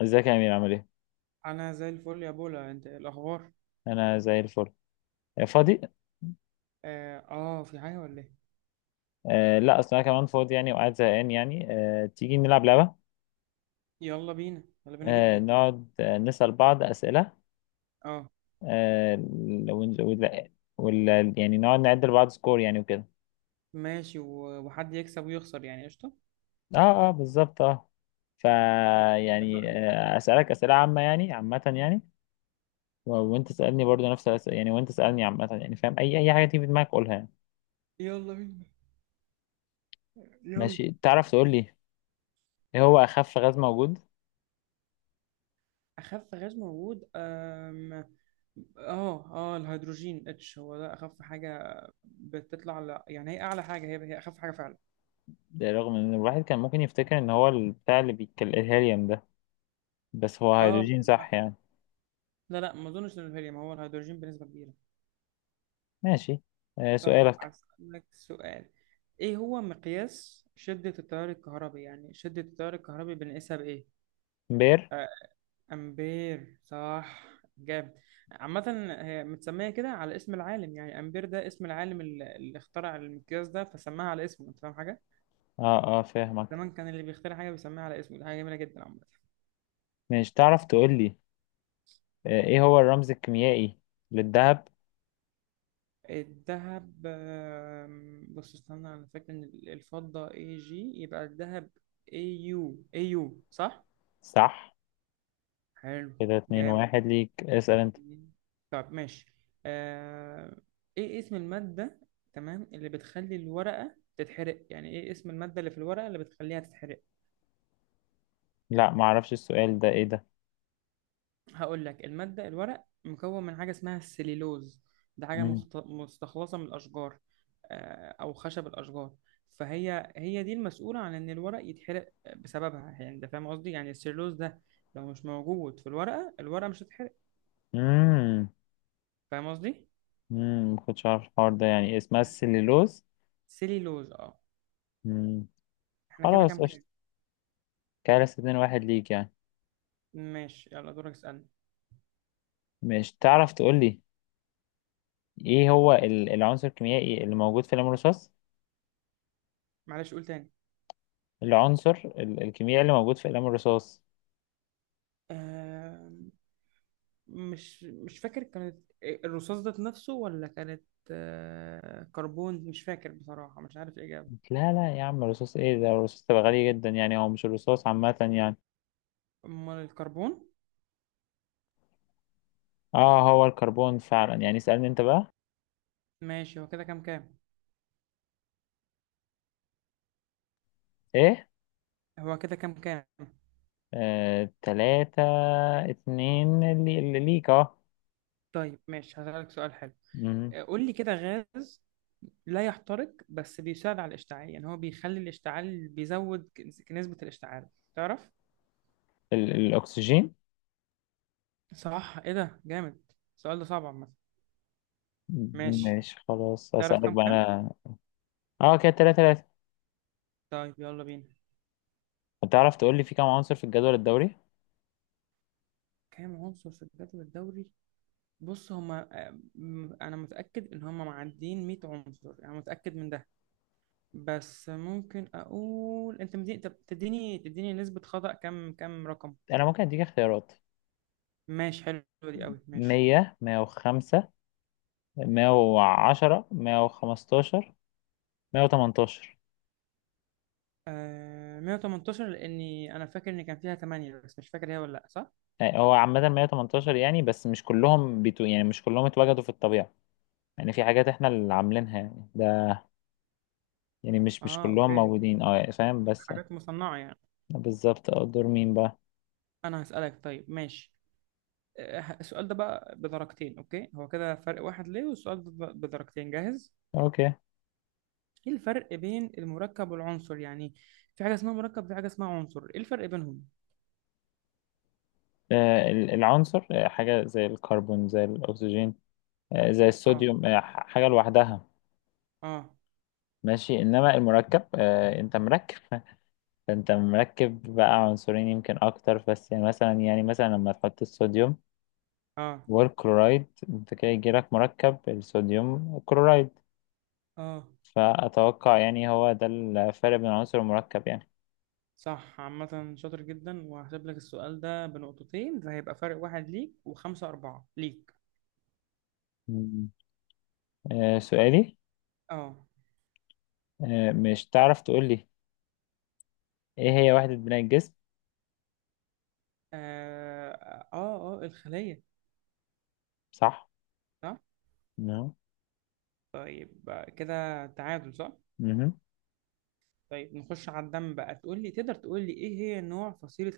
ازيك يا امير عامل ايه؟ انا زي الفل يا بولا، انت إيه الاخبار؟ انا زي الفل. آه، فاضي. اه، في حاجه ولا ايه؟ آه، لا، اصل انا كمان فاضي يعني وقاعد زهقان يعني. تيجي نلعب لعبه؟ يلا بينا، يلا بينا جدا. نقعد نسال بعض اسئله. اه، آه ون- ولا يعني نقعد نعد لبعض سكور يعني وكده. ماشي. وحد يكسب ويخسر، يعني قشطه. اه، اه، بالظبط، اه. فا يعني اتفقنا. اسالك اسئله عامه يعني، عامه يعني. وانت تسالني برضو نفس الاسئله يعني، وانت تسالني عامه يعني، فاهم اي حاجه تيجي في دماغك قولها يعني. يلا بينا، يلا. ماشي، تعرف تقول لي ايه هو اخف غاز موجود؟ اخف غاز موجود؟ اه، اه، الهيدروجين H هو ده اخف حاجه. بتطلع على، يعني هي اعلى حاجه، هي اخف حاجه فعلا. ده رغم ان الواحد كان ممكن يفتكر ان هو البتاع اللي بيتكلم الهيليوم ده، بس هو اه، هيدروجين صح مثلا. يعني. لا، لا، ما اظنش ان الهيليوم هو الهيدروجين بنسبه كبيره. ماشي. آه، طيب سؤالك. هسألك سؤال. ايه هو مقياس شدة التيار الكهربي؟ يعني شدة التيار الكهربي بنقيسها بإيه؟ بير. آه، أمبير صح. جامد. عامة. هي متسمية كده على اسم العالم، يعني أمبير ده اسم العالم اللي اخترع المقياس ده، فسماها على اسمه. أنت فاهم حاجة؟ اه، اه، فاهمك. زمان كان اللي بيخترع حاجة بيسميها على اسمه، دي حاجة جميلة جدا عامة. ماشي، تعرف تقول لي ايه هو الرمز الكيميائي للذهب؟ الذهب، بص استنى، أنا فاكر إن الفضة Ag، يبقى الذهب Au، Au، صح؟ صح. حلو. كده اتنين جامد. واحد ليك، اسأل انت. مم. طب ماشي. آه... ايه اسم المادة، تمام، اللي بتخلي الورقة تتحرق، يعني ايه اسم المادة اللي في الورقة اللي بتخليها تتحرق؟ لا، معرفش السؤال ده، ايه ده؟ هقول لك، المادة، الورق مكون من حاجة اسمها السليلوز. ده حاجة مم. مستخلصة من الأشجار. أو خشب الأشجار. فهي دي المسؤولة عن إن الورق يتحرق بسببها، يعني أنت فاهم قصدي؟ يعني السليلوز ده، لو مش موجود في الورقة، الورقة مش هتتحرق. مم. فاهم قصدي؟ مم. ما كنتش عارف الحوار ده، يعني اسمها السليلوز. سليلوز، اه. مم. احنا كده كام خلاص قشطة. كام؟ كده لسه اتنين واحد ليك يعني. ماشي، يلا، دورك، اسألني. ماشي، تعرف تقول لي ايه هو العنصر الكيميائي اللي موجود في قلم الرصاص؟ معلش، قول تاني. العنصر الكيميائي اللي موجود في قلم الرصاص. آه مش فاكر كانت، الرصاص ده نفسه ولا كانت، كربون، مش فاكر بصراحة، مش عارف الإجابة. لا لا يا عم، الرصاص؟ ايه ده، الرصاص تبقى غالي جدا يعني، هو مش الرصاص عامة يعني. أمال الكربون. اه، هو الكربون فعلا يعني، اسألني انت بقى. ماشي، هو كده كام كام؟ ايه؟ هو كده كام كام؟ آه، تلاتة اتنين، اللي ليك اه. طيب ماشي، هسألك سؤال حلو. مم. قول لي كده، غاز لا يحترق بس بيساعد على الاشتعال، يعني هو بيخلي الاشتعال، بيزود نسبة الاشتعال. تعرف؟ الاكسجين. صح، ايه ده جامد. السؤال ده صعب عامة. ماشي. ماشي خلاص، تعرف اسألك كام بقى كام؟ انا. اه كده تلاتة تلاتة. طيب يلا بينا. هتعرف تقول لي في كام عنصر في الجدول الدوري؟ كام عنصر في الجدول الدوري؟ بص هما، انا متاكد ان هما معديين 100 عنصر، انا متاكد من ده. بس ممكن اقول انت طب تديني نسبه خطا كام كام رقم. انا ممكن اديك اختيارات. ماشي، حلوه. دي قوي، ماشي. 100، 105، 110، 115، 118. 118، لاني انا فاكر ان كان فيها 8، بس مش فاكر هي ولا لا، صح. يعني هو عامة 118 يعني، بس مش كلهم بيتو يعني، مش كلهم اتوجدوا في الطبيعة يعني، في حاجات احنا اللي عاملينها يعني ده، يعني مش اه، كلهم اوكي. موجودين، اه فاهم بس. حاجات مصنعه يعني. بالظبط اه. دور مين بقى؟ انا هسالك، طيب ماشي. السؤال ده بقى بدرجتين، اوكي، هو كده فرق واحد ليه، والسؤال ده بدرجتين، جاهز؟ اوكي. ايه الفرق بين المركب والعنصر يعني؟ في حاجة اسمها مركب، وفي حاجة اسمها عنصر، ايه الفرق بينهم؟ آه، العنصر، آه، حاجة زي الكربون زي الأكسجين، آه، زي اه، الصوديوم، حاجة لوحدها. اه، ماشي، إنما المركب، آه، أنت مركب، أنت مركب بقى عنصرين يمكن أكتر، بس يعني مثلا، يعني مثلا لما تحط الصوديوم اه، والكلورايد، انت كده يجيلك مركب الصوديوم كلورايد. اه، فأتوقع يعني هو ده الفرق بين عنصر المركب يعني. صح، عامة شاطر جدا، وهحسب لك السؤال ده بنقطتين، فهيبقى فرق واحد ليك، وخمسة أربعة ليك. مم. آه، سؤالي. اه، مش تعرف تقول لي ايه هي وحدة بناء الجسم؟ اه، اه، الخلية. صح؟ صح. نعم. طيب، كده تعادل، صح. مهم. طيب نخش على الدم بقى. تقول لي تقدر تقول لي ايه هي نوع فصيلة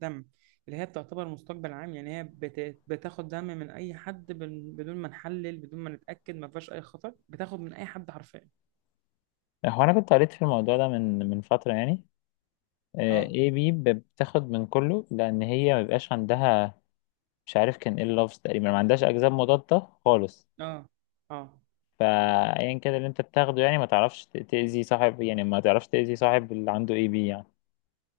الدم، اللي هي بتعتبر مستقبل عام، يعني هي بتاخد دم من اي حد، بدون ما نحلل، بدون ما نتأكد ما فيهاش اي خطر، بتاخد من اي حد حرفيا؟ هو أنا كنت قريت في الموضوع ده من فترة يعني. آه، اه، ايه بي، بتاخد من كله، لأن هي مبيبقاش عندها، مش عارف كان ايه اللفظ، تقريبا ما عندهاش أجزاء مضادة خالص. اه، اه، فايا كده اللي انت بتاخده يعني، ما تعرفش تأذي صاحب، يعني ما تعرفش تأذي صاحب اللي عنده اي بي يعني.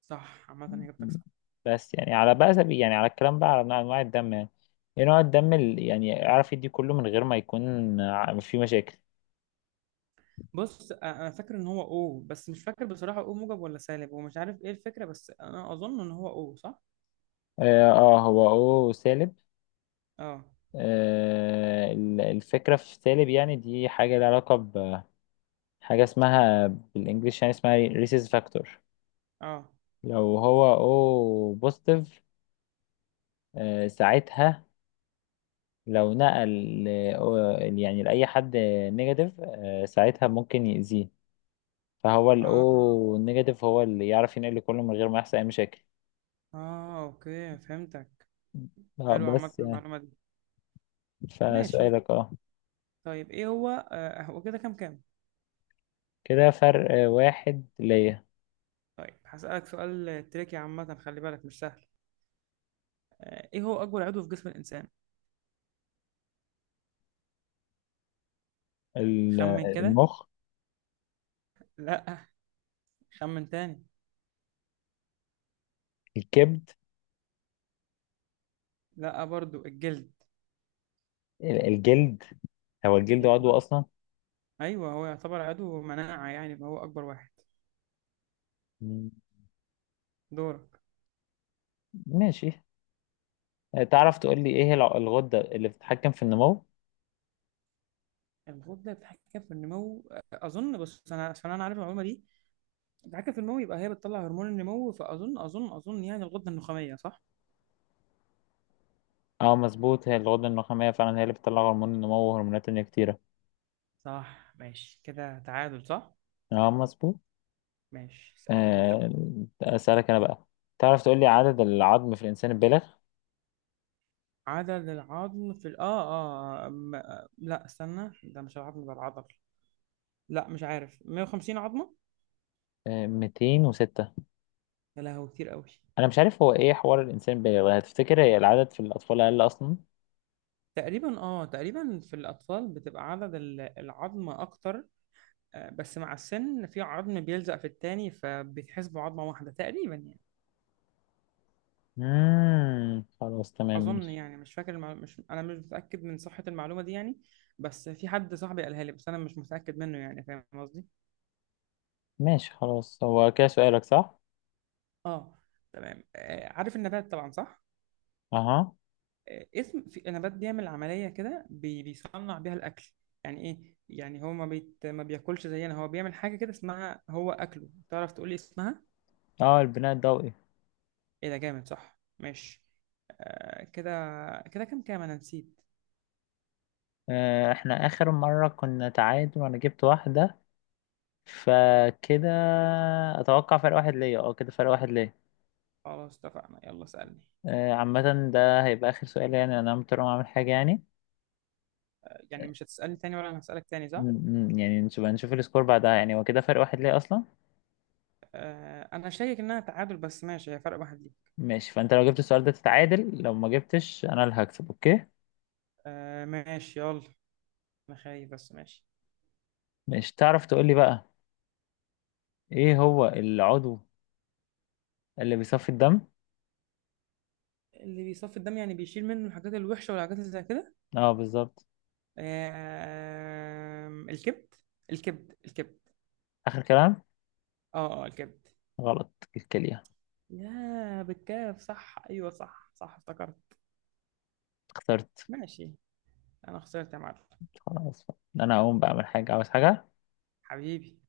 صح، عامة اجابتك صح. بس يعني على بقى سبيل، يعني على الكلام بقى على انواع الدم يعني، ايه نوع الدم اللي يعني اعرف يدي كله من غير ما يكون في مشاكل. بص، انا فاكر ان هو او، بس مش فاكر بصراحة او موجب ولا سالب، ومش عارف ايه الفكرة، بس انا اظن ان هو او، صح. اه، آه، هو او سالب. اه، آه، الفكرة في سالب يعني، دي حاجة لها علاقة بحاجة اسمها بالانجلش، يعني اسمها ريسيس فاكتور. اه، لو هو او بوزيتيف، آه ساعتها، لو نقل يعني لأي حد نيجاتيف، آه، ساعتها ممكن يأذيه. فهو اه، الأو نيجاتيف هو اللي يعرف ينقل كله من غير ما يحصل أي مشاكل. اه، اوكي فهمتك. اه حلو، عامة بس يعني. المعلومة دي. ماشي. فسؤالك اه. طيب، ايه هو آه، هو كده كام كام؟ كده فرق، آه، واحد ليا. طيب هسألك سؤال تريكي، عامة خلي بالك مش سهل. ايه هو اكبر عضو في جسم الانسان؟ ال- خمن كده. المخ. لا. خمن تاني. الكبد. لا، برضو. الجلد. الجلد. هو الجلد عضو ايوه، أصلا؟ ايوه، هو يعتبر عضو مناعة يعني، فهو اكبر واحد. مم. دورك. ماشي. آه، تعرف تقول لي إيه هي الغدة اللي بتتحكم في النمو؟ الغدة بتتحكم في النمو، اظن. بص انا، عشان انا عارف المعلومة دي. بتتحكم في النمو يبقى هي بتطلع هرمون النمو، فاظن اظن اظن يعني الغدة النخامية، صح. اه مظبوط، هي الغدة النخامية فعلا، هي اللي بتطلع هرمون النمو وهرمونات تانية كتيرة. صح، ماشي، كده تعادل، صح. اه مظبوط. ماشي، اسألني انت. آه، أسألك أنا بقى، تعرف تقول لي عدد العظم في الإنسان البالغ؟ عضل العظم في ال... اه اه آه، م... آه، لا، استنى، ده مش العظم ده العضل. لا، مش عارف، 150 عظمة. آه، 206. يا لهوي، كتير قوي. أنا مش عارف هو إيه حوار الإنسان البالغ، هتفتكر هي العدد في الأطفال أقل أصلا؟ تقريبا في الأطفال بتبقى عدد العظم أكتر. بس مع السن في عظم بيلزق في التاني، فبيتحسبوا عظمة واحدة تقريبا يعني. مم. خلاص تمام أظن ماشي. يعني مش فاكر المعلومة. مش أنا مش متأكد من صحة المعلومة دي يعني. بس في حد، صاحبي، قالها لي، بس أنا مش متأكد منه يعني، فاهم قصدي؟ ماشي خلاص، هو كده سؤالك صح؟ اه. تمام. عارف النبات طبعا، صح؟ أها. اسم في نبات بيعمل عملية كده بيصنع بيها الأكل. يعني إيه؟ يعني هو ما بياكلش زينا، هو بيعمل حاجة كده اسمها، هو أكله، تعرف تقولي اسمها؟ أه، البناء الضوئي. إيه ده جامد، صح، ماشي. آه كده. كده كام كام، أنا نسيت. آه، إحنا آخر مرة كنا تعادل وأنا جبت واحدة، فكده أتوقع فرق واحد ليا، أه كده فرق واحد ليا. خلاص اتفقنا، يلا سألني. آه، عامة ده هيبقى آخر سؤال يعني، أنا مضطر أقوم أعمل حاجة يعني. يعني مش هتسألني تاني ولا أنا هسألك تاني، صح؟ م- م. يعني نشوف السكور بعدها، يعني هو كده فرق واحد ليه اصلا. أنا شاكك إنها تعادل بس ماشي، هي فرق واحد ليك. ماشي، فانت لو جبت السؤال ده تتعادل، لو ما جبتش انا اللي هكسب. اوكي، ماشي يلا. أنا خايف، بس ماشي. مش تعرف تقول لي بقى ايه هو العضو اللي بيصفي الدم؟ اللي بيصفي الدم، يعني بيشيل منه الحاجات الوحشة والحاجات اللي زي كده. اه بالظبط. الكبد. الكبد، الكبد. اخر كلام. اه، اه، الكبد. غلط، الكلية. يا بالكاف، صح، ايوه، صح، صح افتكرت. خسرت. ماشي. انا خسرت يا معلم. خلاص بقى. انا هقوم بقى اعمل حاجة، عاوز حاجة. حبيبي.